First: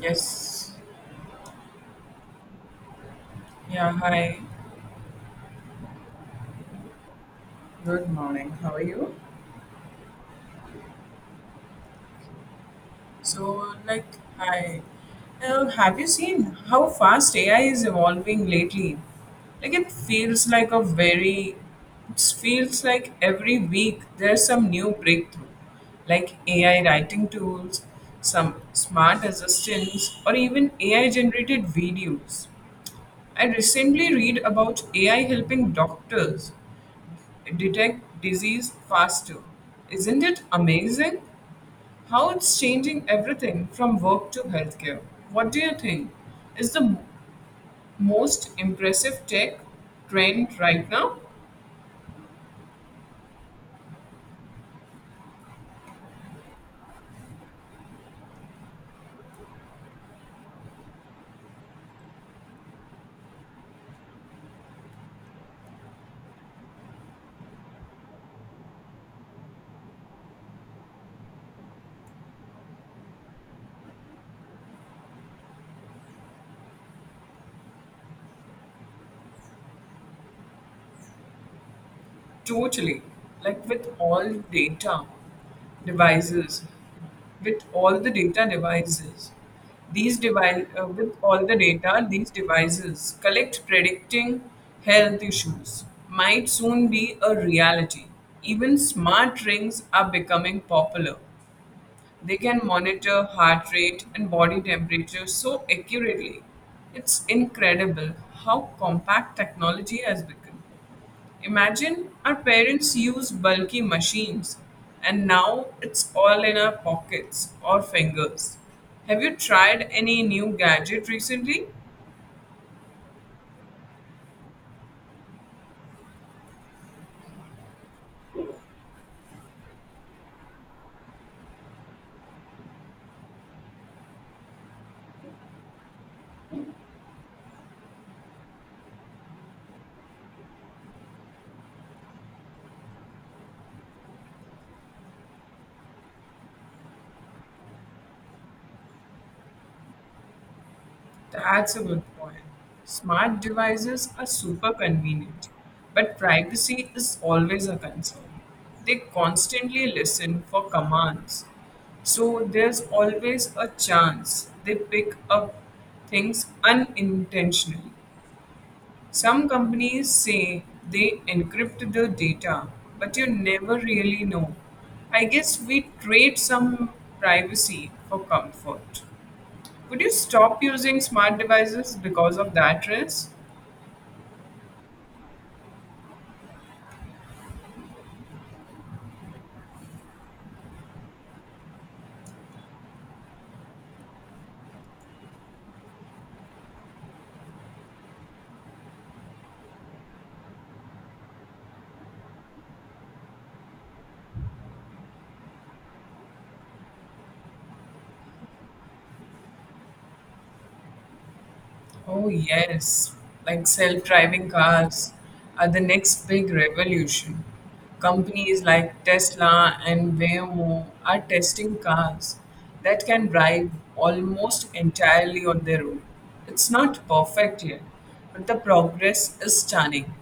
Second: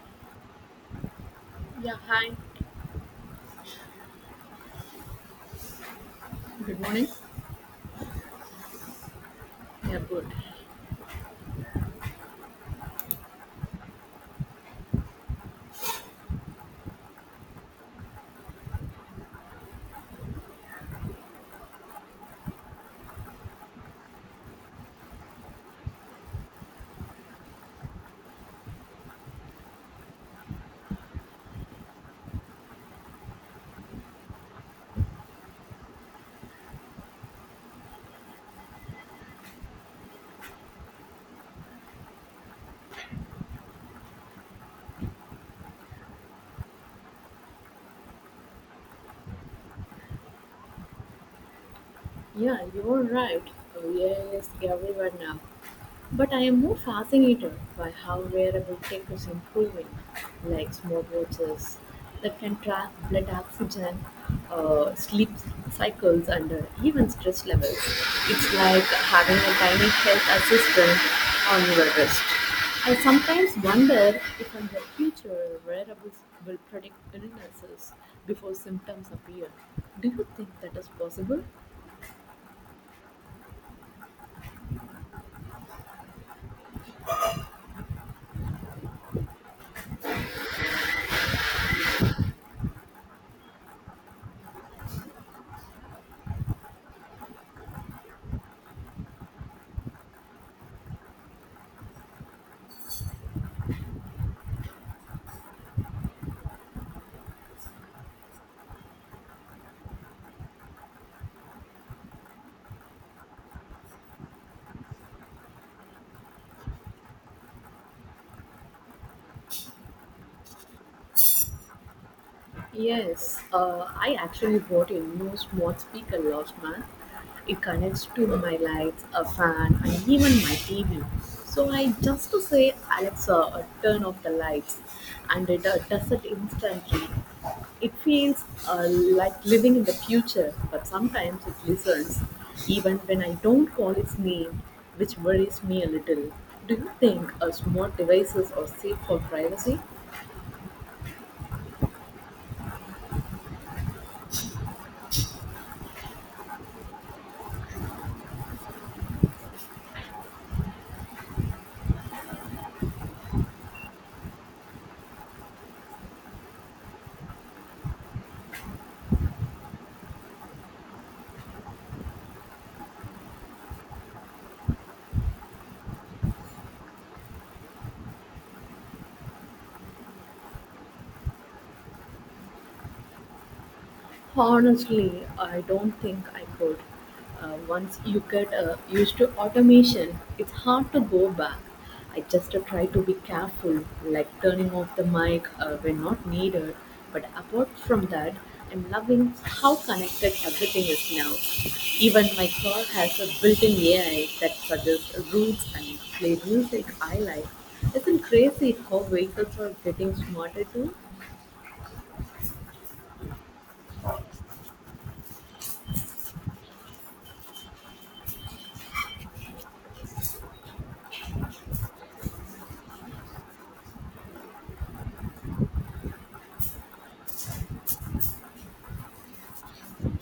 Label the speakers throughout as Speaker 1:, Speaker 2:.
Speaker 1: Yes.
Speaker 2: Yeah, hi.
Speaker 1: Yeah, hi.
Speaker 2: Good morning.
Speaker 1: Good morning. How are you?
Speaker 2: Yeah, good.
Speaker 1: So, like, hi. Have you seen how fast AI is evolving lately? Like, it feels like a very, it feels like every week there's some new breakthrough, like AI writing tools, some smart assistants, or even AI generated videos. I recently read about AI helping doctors detect disease faster. Isn't it amazing how it's changing everything from work to healthcare? What do you think is most impressive tech trend right now?
Speaker 2: Yeah, you're right. Oh, yes, everyone now. But I am more fascinated by how wearable tech is improving, like smartwatches that can track blood oxygen, sleep cycles, and even stress levels. It's like having a tiny health assistant on your wrist. I sometimes wonder if in the future wearables will predict illnesses before symptoms appear. Do you think that is possible?
Speaker 1: Totally. Like with all data devices, with all the data devices, these device with all the data these devices collect predicting health issues might soon be a reality. Even smart rings are becoming popular. They can monitor heart rate and body temperature so accurately. It's incredible how compact technology has become. Imagine our parents used bulky machines and now it's all in our pockets or fingers. Have you tried any new gadget recently?
Speaker 2: Yes, I actually bought a new smart speaker last month. It connects to my lights, a fan, and even my TV. So I just to say, Alexa, turn off the lights, and it does it instantly. It feels like living in the future, but sometimes it listens, even when I don't call its name, which worries me a little. Do you think smart devices are safe for privacy?
Speaker 1: That's a good point. Smart devices are super convenient, but privacy is always a concern. They constantly listen for commands. So there's always a chance they pick up things unintentionally. Some companies say they encrypt the data, but you never really know. I guess we trade some privacy for comfort. Would you stop using smart devices because of that risk?
Speaker 2: Honestly, I don't think I could. Once you get used to automation, it's hard to go back. I just try to be careful, like turning off the mic when not needed. But apart from that, I'm loving how connected everything is now. Even my car has a built-in AI that suggests routes and play music I like. Isn't crazy how vehicles are getting smarter too?
Speaker 1: Oh, yes. Like self driving cars are the next big revolution. Companies like Tesla and Waymo are testing cars that can drive almost entirely on their own. It's not perfect yet, but the progress is stunning.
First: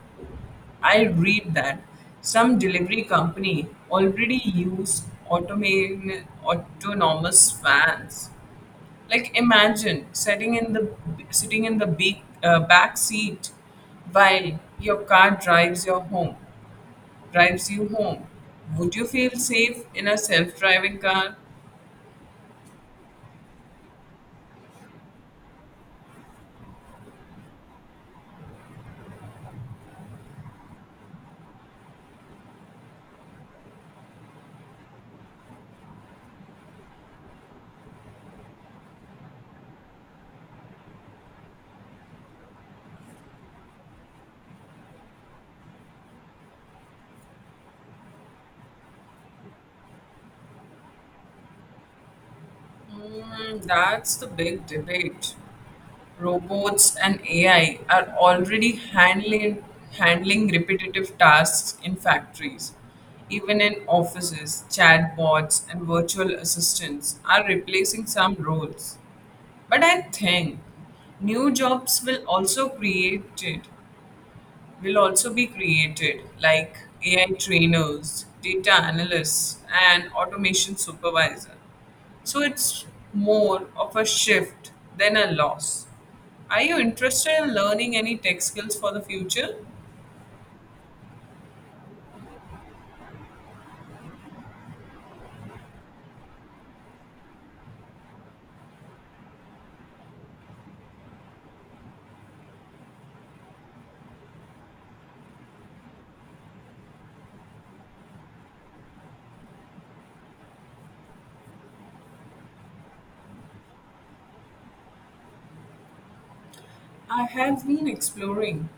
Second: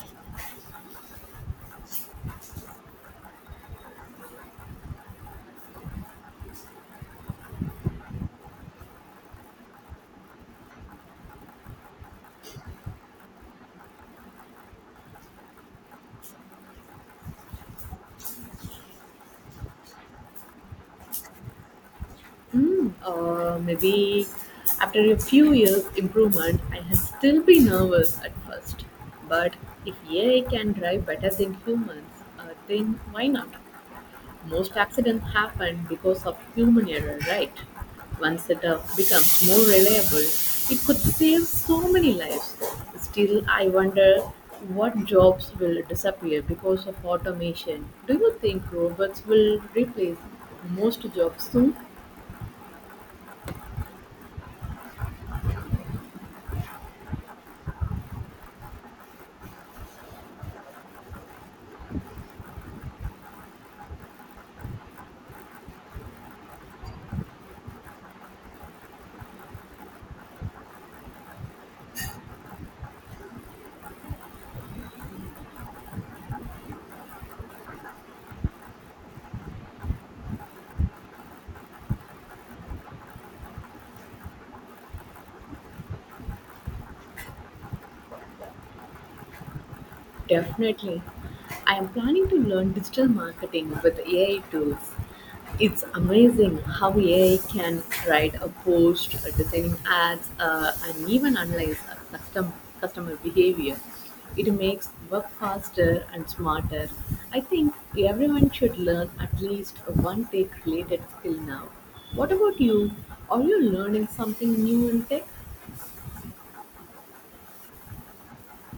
Speaker 1: I read that some delivery company already use autonomous vans. Like imagine sitting in the back seat while your car drives you home. Would you feel safe in a self-driving car?
Speaker 2: Maybe after a few years improvement, I had still be nervous at first. But if AI can drive better than humans, then why not? Most accidents happen because of human error, right? Once it becomes more reliable, it could save so many lives. Still, I wonder what jobs will disappear because of automation. Do you think robots will replace most jobs soon?
Speaker 1: Mm, that's the big debate. Robots and AI are already handling repetitive tasks in factories. Even in offices, chatbots and virtual assistants are replacing some roles. But I think new jobs will also create it will also be created, like AI trainers, data analysts, and automation supervisor. So it's more of a shift than a loss. Are you interested in learning any tech skills for the future?
Speaker 2: Definitely. I am planning to learn digital marketing with AI tools. It's amazing how AI can write a post, designing ads, and even analyze customer behavior. It makes work faster and smarter. I think everyone should learn at least one tech related skill now. What about you? Are you learning something new in tech?
Speaker 1: I have been exploring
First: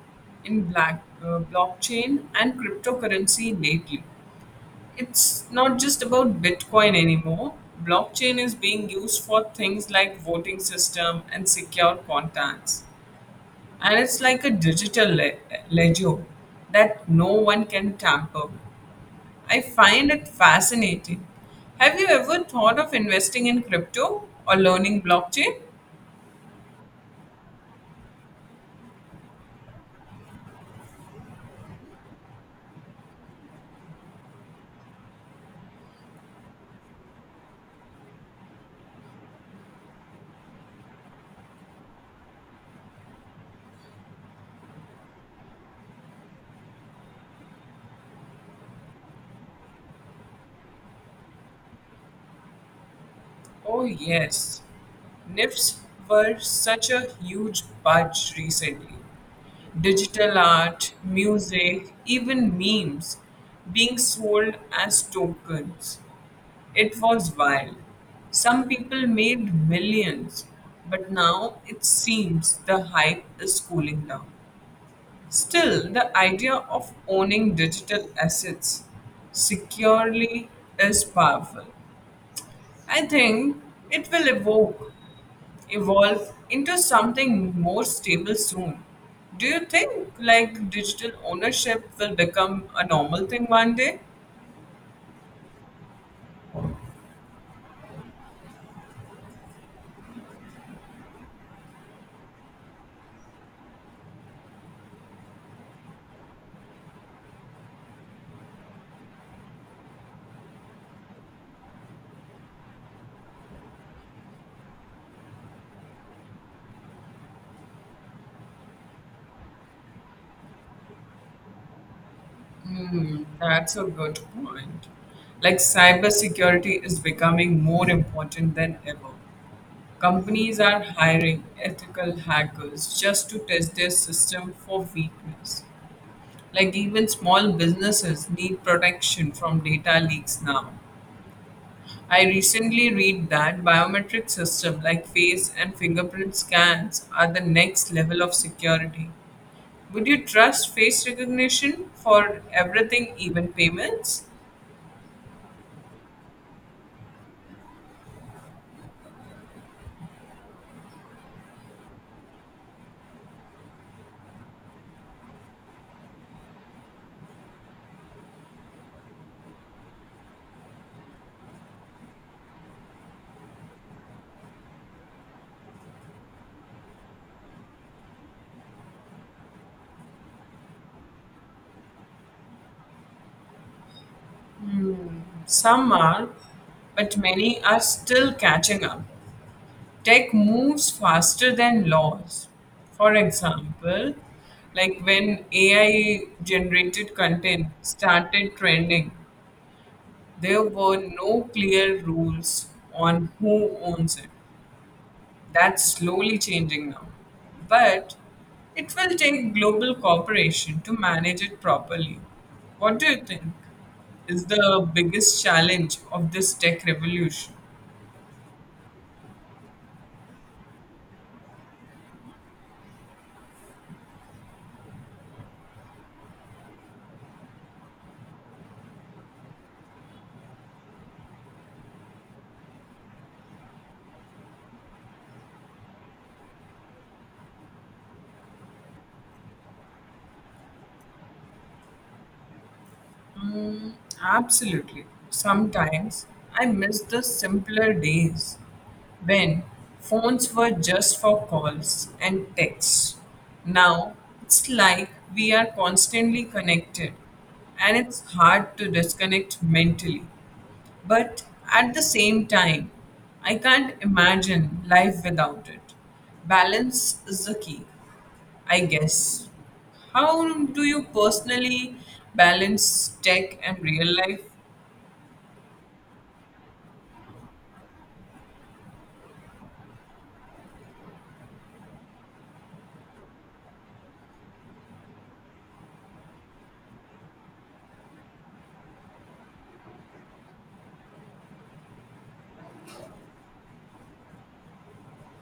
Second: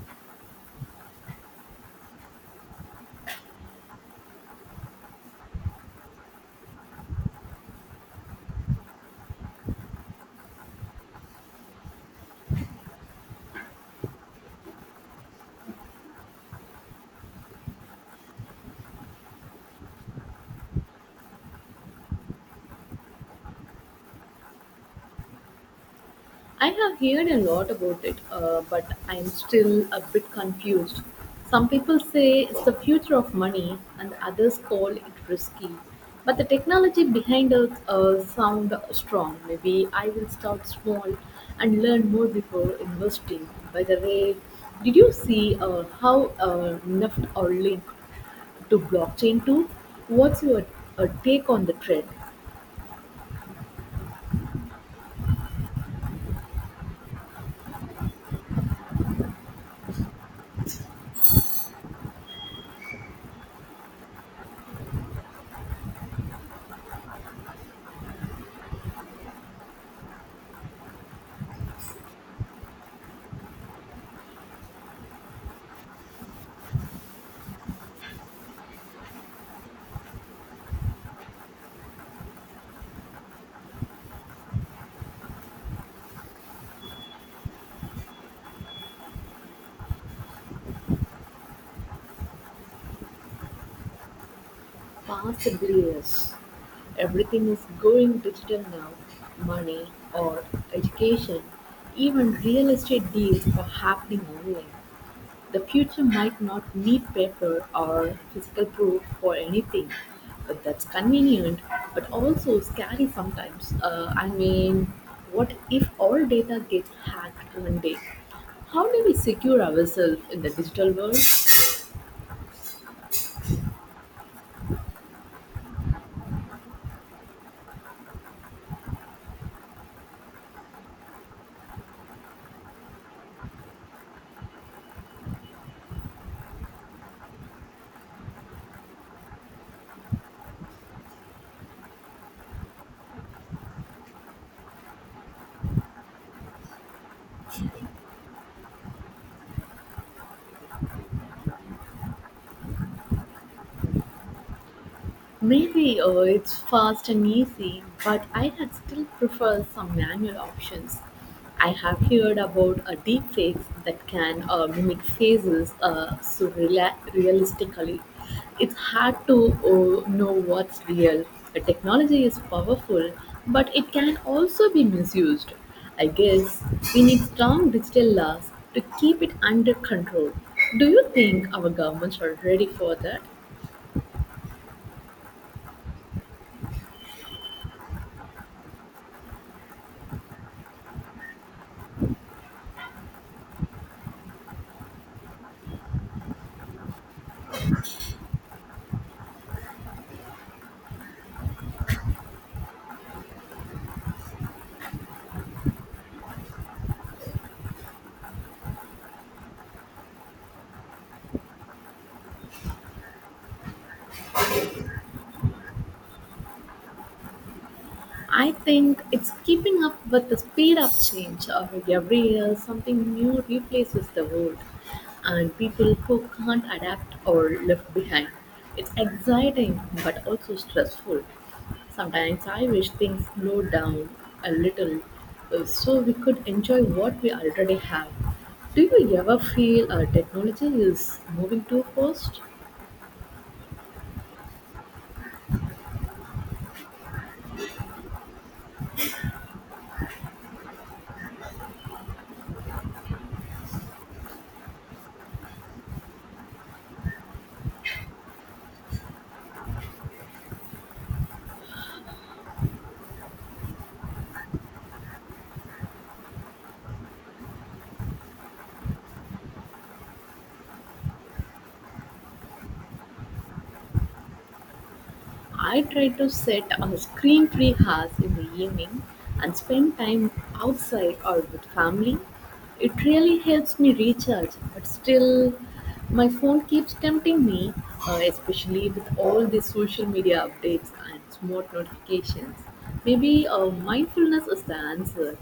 Speaker 1: blockchain and cryptocurrency lately. It's not just about Bitcoin anymore. Blockchain is being used for things like voting system and secure contacts. And it's like a ledger that no one can tamper with. I find it fascinating. Have you ever thought of investing in crypto or learning blockchain?
Speaker 2: I have heard a lot about it, but I am still a bit confused. Some people say it's the future of money, and others call it risky. But the technology behind it sound strong. Maybe I will start small and learn more before investing. By the way, did you see how NFT are linked to blockchain too? What's your take on the trend?
Speaker 1: Oh, yes. NIFs were such a huge budge recently. Digital art, music, even memes being sold as tokens. It was wild. Some people made millions, but now it seems the hype is cooling down. Still, the idea of owning digital assets securely is powerful. I think it will evoke, evolve into something more stable soon. Do you think like digital ownership will become a normal thing one day?
Speaker 2: Possibly yes. Everything is going digital now. Money, art, education, even real estate deals are happening online. The future might not need paper or physical proof for anything. But that's convenient, but also scary sometimes. I mean, what if all data gets hacked one day? How do we secure ourselves in the digital world?
Speaker 1: Hmm, that's a good point. Like cybersecurity is becoming more important than ever. Companies are hiring ethical hackers just to test their system for weakness. Like even small businesses need protection from data leaks now. I recently read that biometric systems like face and fingerprint scans are the next level of security. Would you trust face recognition for everything, even payments?
Speaker 2: Maybe it's fast and easy, but I had still prefer some manual options. I have heard about deepfakes that can mimic faces so realistically. It's hard to know what's real. The technology is powerful, but it can also be misused. I guess we need strong digital laws to keep it under control. Do you think our governments are ready for that?
Speaker 1: Some are, but many are still catching up. Tech moves faster than laws. For example, like when AI generated content started trending, there were no clear rules on who owns it. That's slowly changing now. But it will take global cooperation to manage it properly. What do you think is the biggest challenge of this tech revolution?
Speaker 2: I think it's keeping up with the speed of change. Every year, something new replaces the old, and people who can't adapt are left behind. It's exciting but also stressful. Sometimes I wish things slowed down a little so we could enjoy what we already have. Do you ever feel technology is moving too fast?
Speaker 1: Mm, absolutely. Sometimes I miss the simpler days when phones were just for calls and texts. Now it's like we are constantly connected and it's hard to disconnect mentally. But at the same time, I can't imagine life without it. Balance is the key. I guess. How do you personally balance tech and real life?
Speaker 2: I try to set a screen free hours in the evening and spend time outside or with family. It really helps me recharge, but still, my phone keeps tempting me, especially with all the social media updates and smart notifications. Maybe mindfulness is the answer.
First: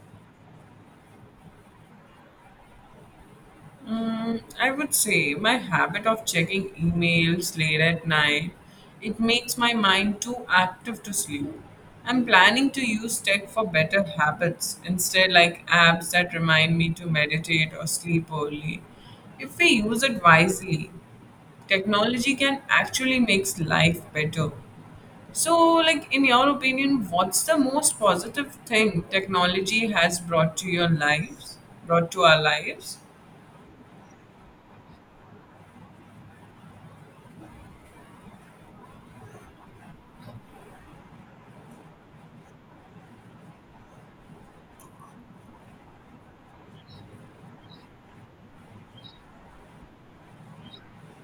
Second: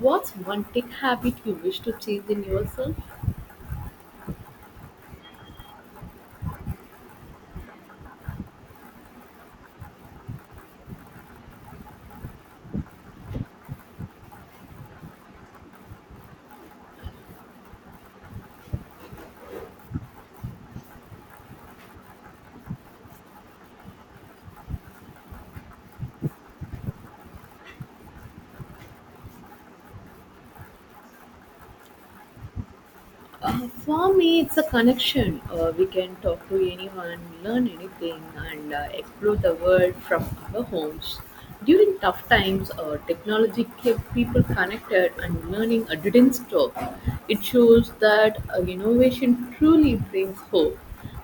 Speaker 2: What's one tech habit you wish to change in yourself?
Speaker 1: Mm, I would say my habit of checking emails late at night, it makes my mind too active to sleep. I'm planning to use tech for better habits instead like apps that remind me to meditate or sleep early. If we use it wisely, technology can actually make life better. So, like in your opinion, what's the most positive thing technology has brought to our lives?
Speaker 2: For me, it's a connection. We can talk to anyone, learn anything, and explore the world from our homes. During tough times, technology kept people connected and learning didn't stop. It shows that innovation truly brings hope.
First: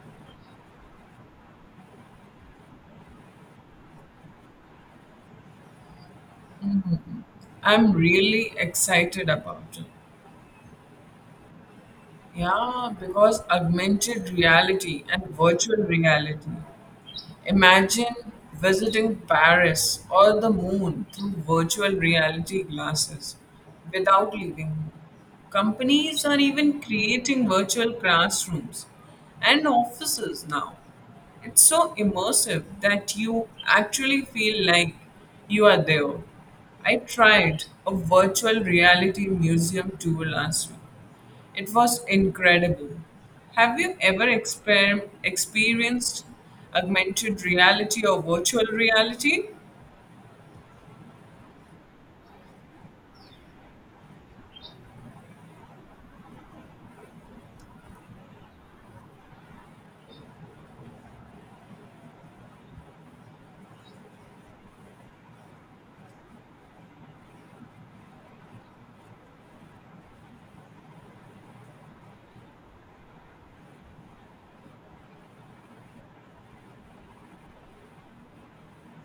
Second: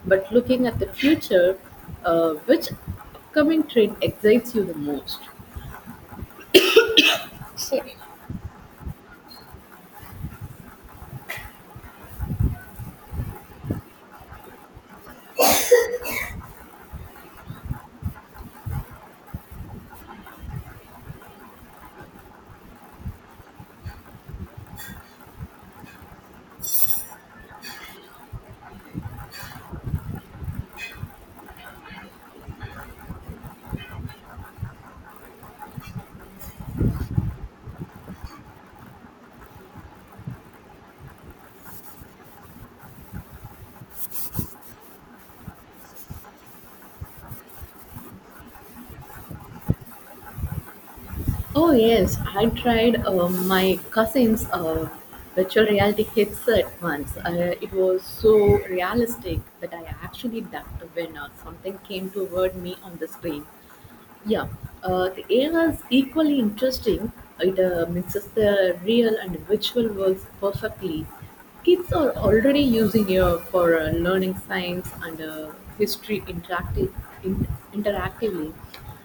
Speaker 2: But looking at the future, which upcoming trend excites you the most?
Speaker 1: I'm really excited about. Yeah, because augmented reality and virtual reality. Imagine visiting Paris or the moon through virtual reality glasses without leaving home. Companies are even creating virtual classrooms and offices now. It's so immersive that you actually feel like you are there. I tried a virtual reality museum tour last week it was incredible. Have you ever experienced augmented reality or virtual reality?
Speaker 2: Oh yes, I tried my cousin's virtual reality headset once. It was so realistic that I actually ducked when something came toward me on the screen. Yeah, the AI is equally interesting. It mixes the real and virtual worlds perfectly. Kids are already using it for learning science and history in, interactively.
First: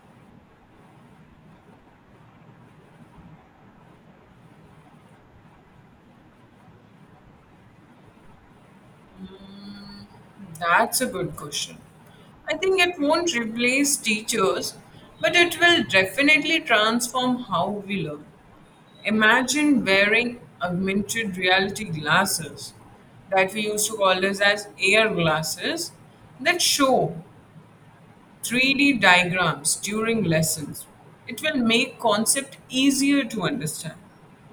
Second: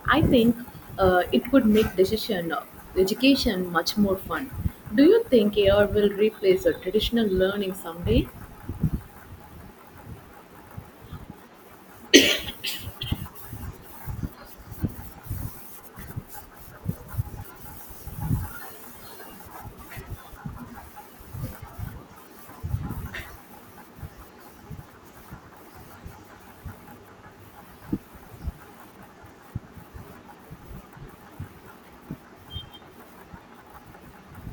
Speaker 2: I think it could make decision education much more fun. Do you think AI will replace a traditional learning someday?
Speaker 1: Mm, that's a good question. I think it won't replace teachers, but it will definitely transform how we learn. Imagine wearing augmented reality glasses that we used to call this as AR glasses that show 3D diagrams during lessons. It will make concept easier to understand.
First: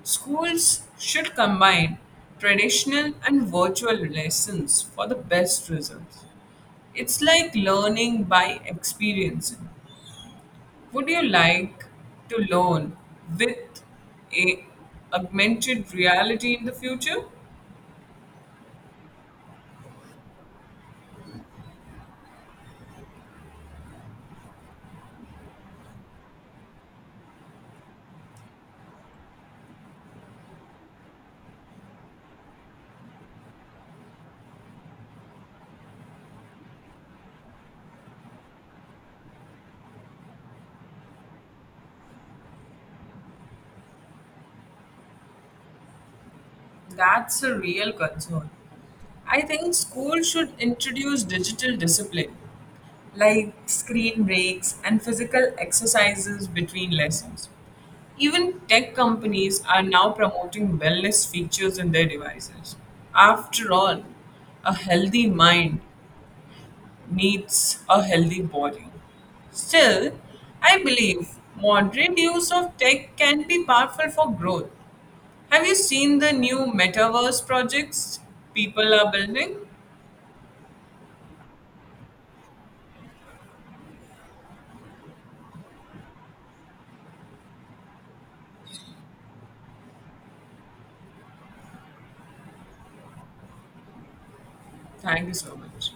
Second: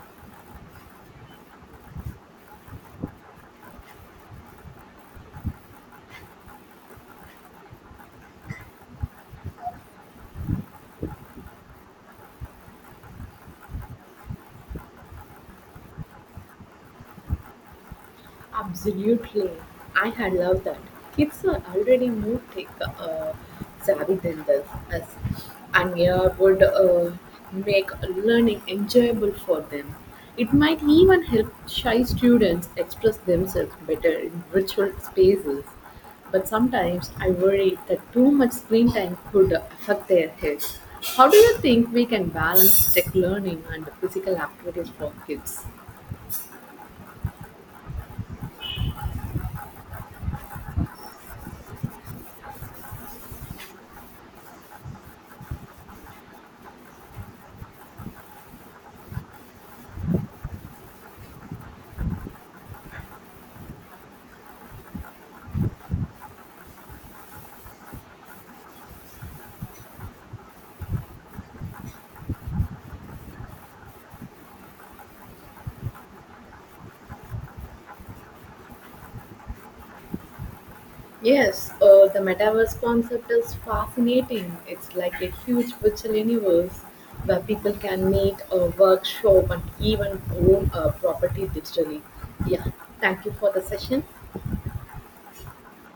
Speaker 1: Schools should combine traditional and virtual lessons for the best results. It's like learning by experiencing. Would you like to learn with a augmented reality in the future?
Speaker 2: Absolutely. I had loved that. Kids are already more tech uh, savvy than us, and yeah, would make learning enjoyable for them. It might even help shy students express themselves better in virtual spaces. But sometimes I worry that too much screen time could affect their health. How do you think we can balance tech learning and physical activities for kids?
Speaker 1: That's a real concern. I think schools should introduce digital discipline, like screen breaks and physical exercises between lessons. Even tech companies are now promoting wellness features in their devices. After all, a healthy mind needs a healthy body. Still, I believe moderate use of tech can be powerful for growth. Have you seen the new metaverse projects people are building?
Speaker 2: Yes, the metaverse concept is fascinating. It's like a huge virtual universe where people can meet, workshop, and even own a property digitally. Yeah, thank you for the session.
Speaker 1: Thank you so much.